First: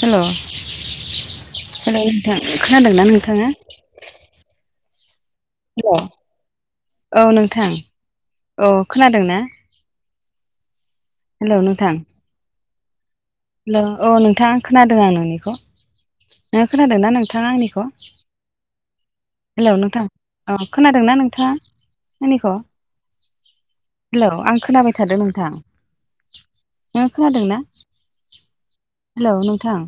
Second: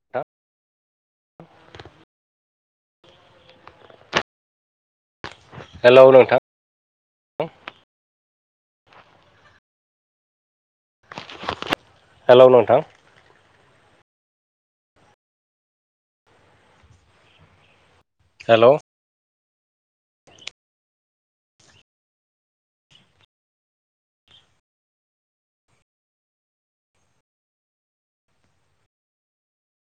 Hello hello नोंथां। खोनादोंना नोंथाङा? हेल' हेलौ नोंथां औ नोंथां औ खोनादों ना? हेलो नोंथां। हेलो नोंथां। हेलौ औ नोंथाङा खोनादों आं नोंनिखौ नों खोनादोंनाा नोंथाङा आंनिखौ। हेलौ हेलौ नोंथां औ खोनादोंना नोंथाङा मनिखौनो हेलौ आं खोनाबाय थादों नोंथां नोो खोनादों ना? हेलौ नोंथां।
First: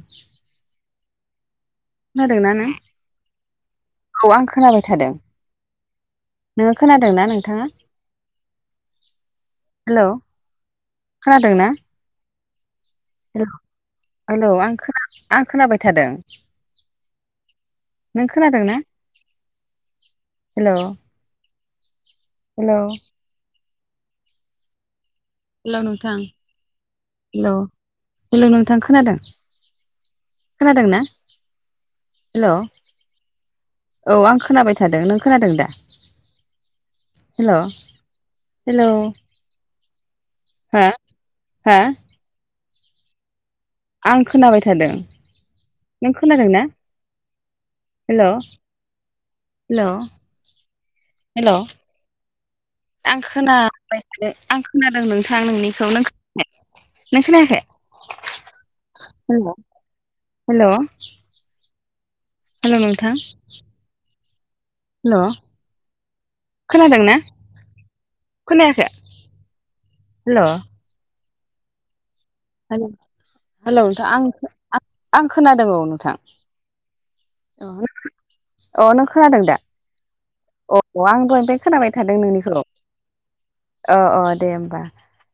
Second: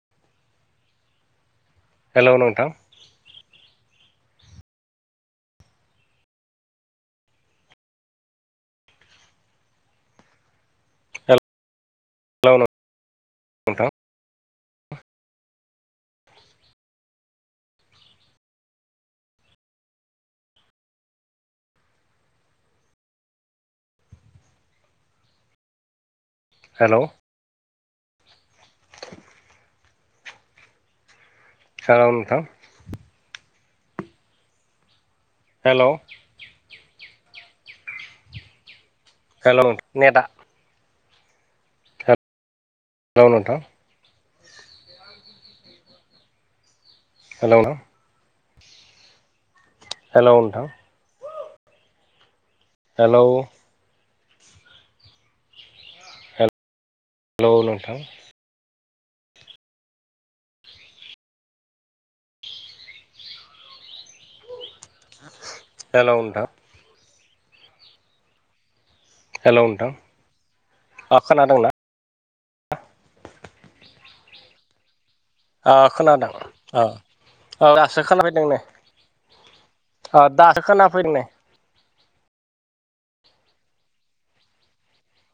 हेलौ खोनादोंना नोंथां नों औ आं खोनाबाय थादों। नोङो खोनादोंना नोंथाङा। हेल' खोनादों ना? हेलौ हेल नोंथां हेलौ आं आं खोनाबाय थादों। नों खोनादों ना हेलौ? हेलौ हेलौ नोंथां? हेलौ हेल' हेलौ नोंथां खोनादों खोनादों ना? हेलौ नोंथां हेल' औ आं खोनाबाय था खोनथादों नों खोनादों दा हेलौ हेलौ हेलौ। हेल' ने दा हा हा नोल नोंथां आं खोनाबाय थादों नों खोनादोंना? हेल' नोंथां हेल' हेल' हेलौ नोंथां हेल' आं हेलौ खोनाबाय थानो आं खोनादों नोंथां नोंनिखौ नों खोन [unintelligible] नों हेलौ खोनायाखै नोंथां हेल' हेल' हेल' नोंथां हेल' नोंथां खोनादों ना खोनायाखै हेल' नोंथां हेल' अ खोनादोंंना हेल' नोंथां आं आं खोनादों अ औ नोंथां खोनादों अ औ अ दासो खोनाफैदों नै अ नों खोनादों दा अ दासो अ खोनाफैदों आं नै दहायनिफ्राय खोनाबाय थादों नोंनिखौ अ अ दे होमबा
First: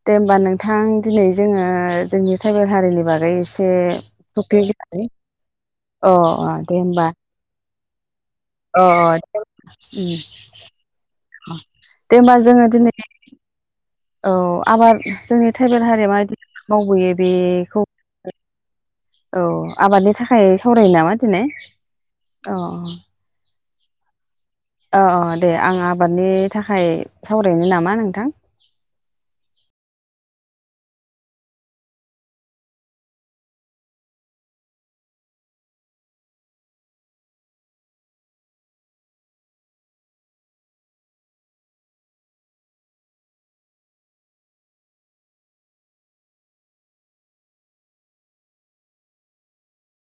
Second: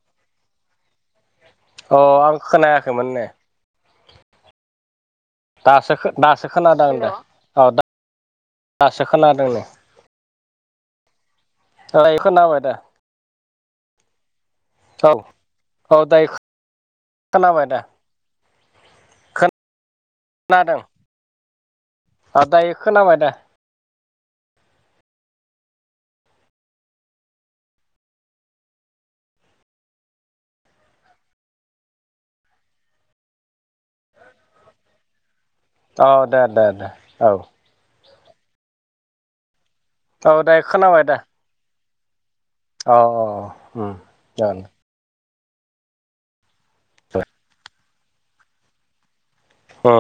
दे होमबा नों थां दिनै जोङो अ आं जोंनि ट्राइबेल हारिनि खोनायाखैमोन नै बागै एसे टपिकनि बागै [unintelligible] दासो खो दासो खोनादों आ दे औ दा अ अ [unintelligible] दायो दे होमबा खोनाबाय जोङो दा दिनै औ आबाद औ जोंनि ट्राइबेल औ हारिया दायो माबायदि मावबोयो खोनाबाय दा बेखौ औ आबादनि थाखाय खोनादों सावरायो नामा दिनै अ औ दायो खोनाबाय दा अ अ दे आं आबादनि थाखाय सावरायनो नामा नोंथां औ दे दे दे औ औ दायो खोनाबाय दे अ अ अ उम दे दे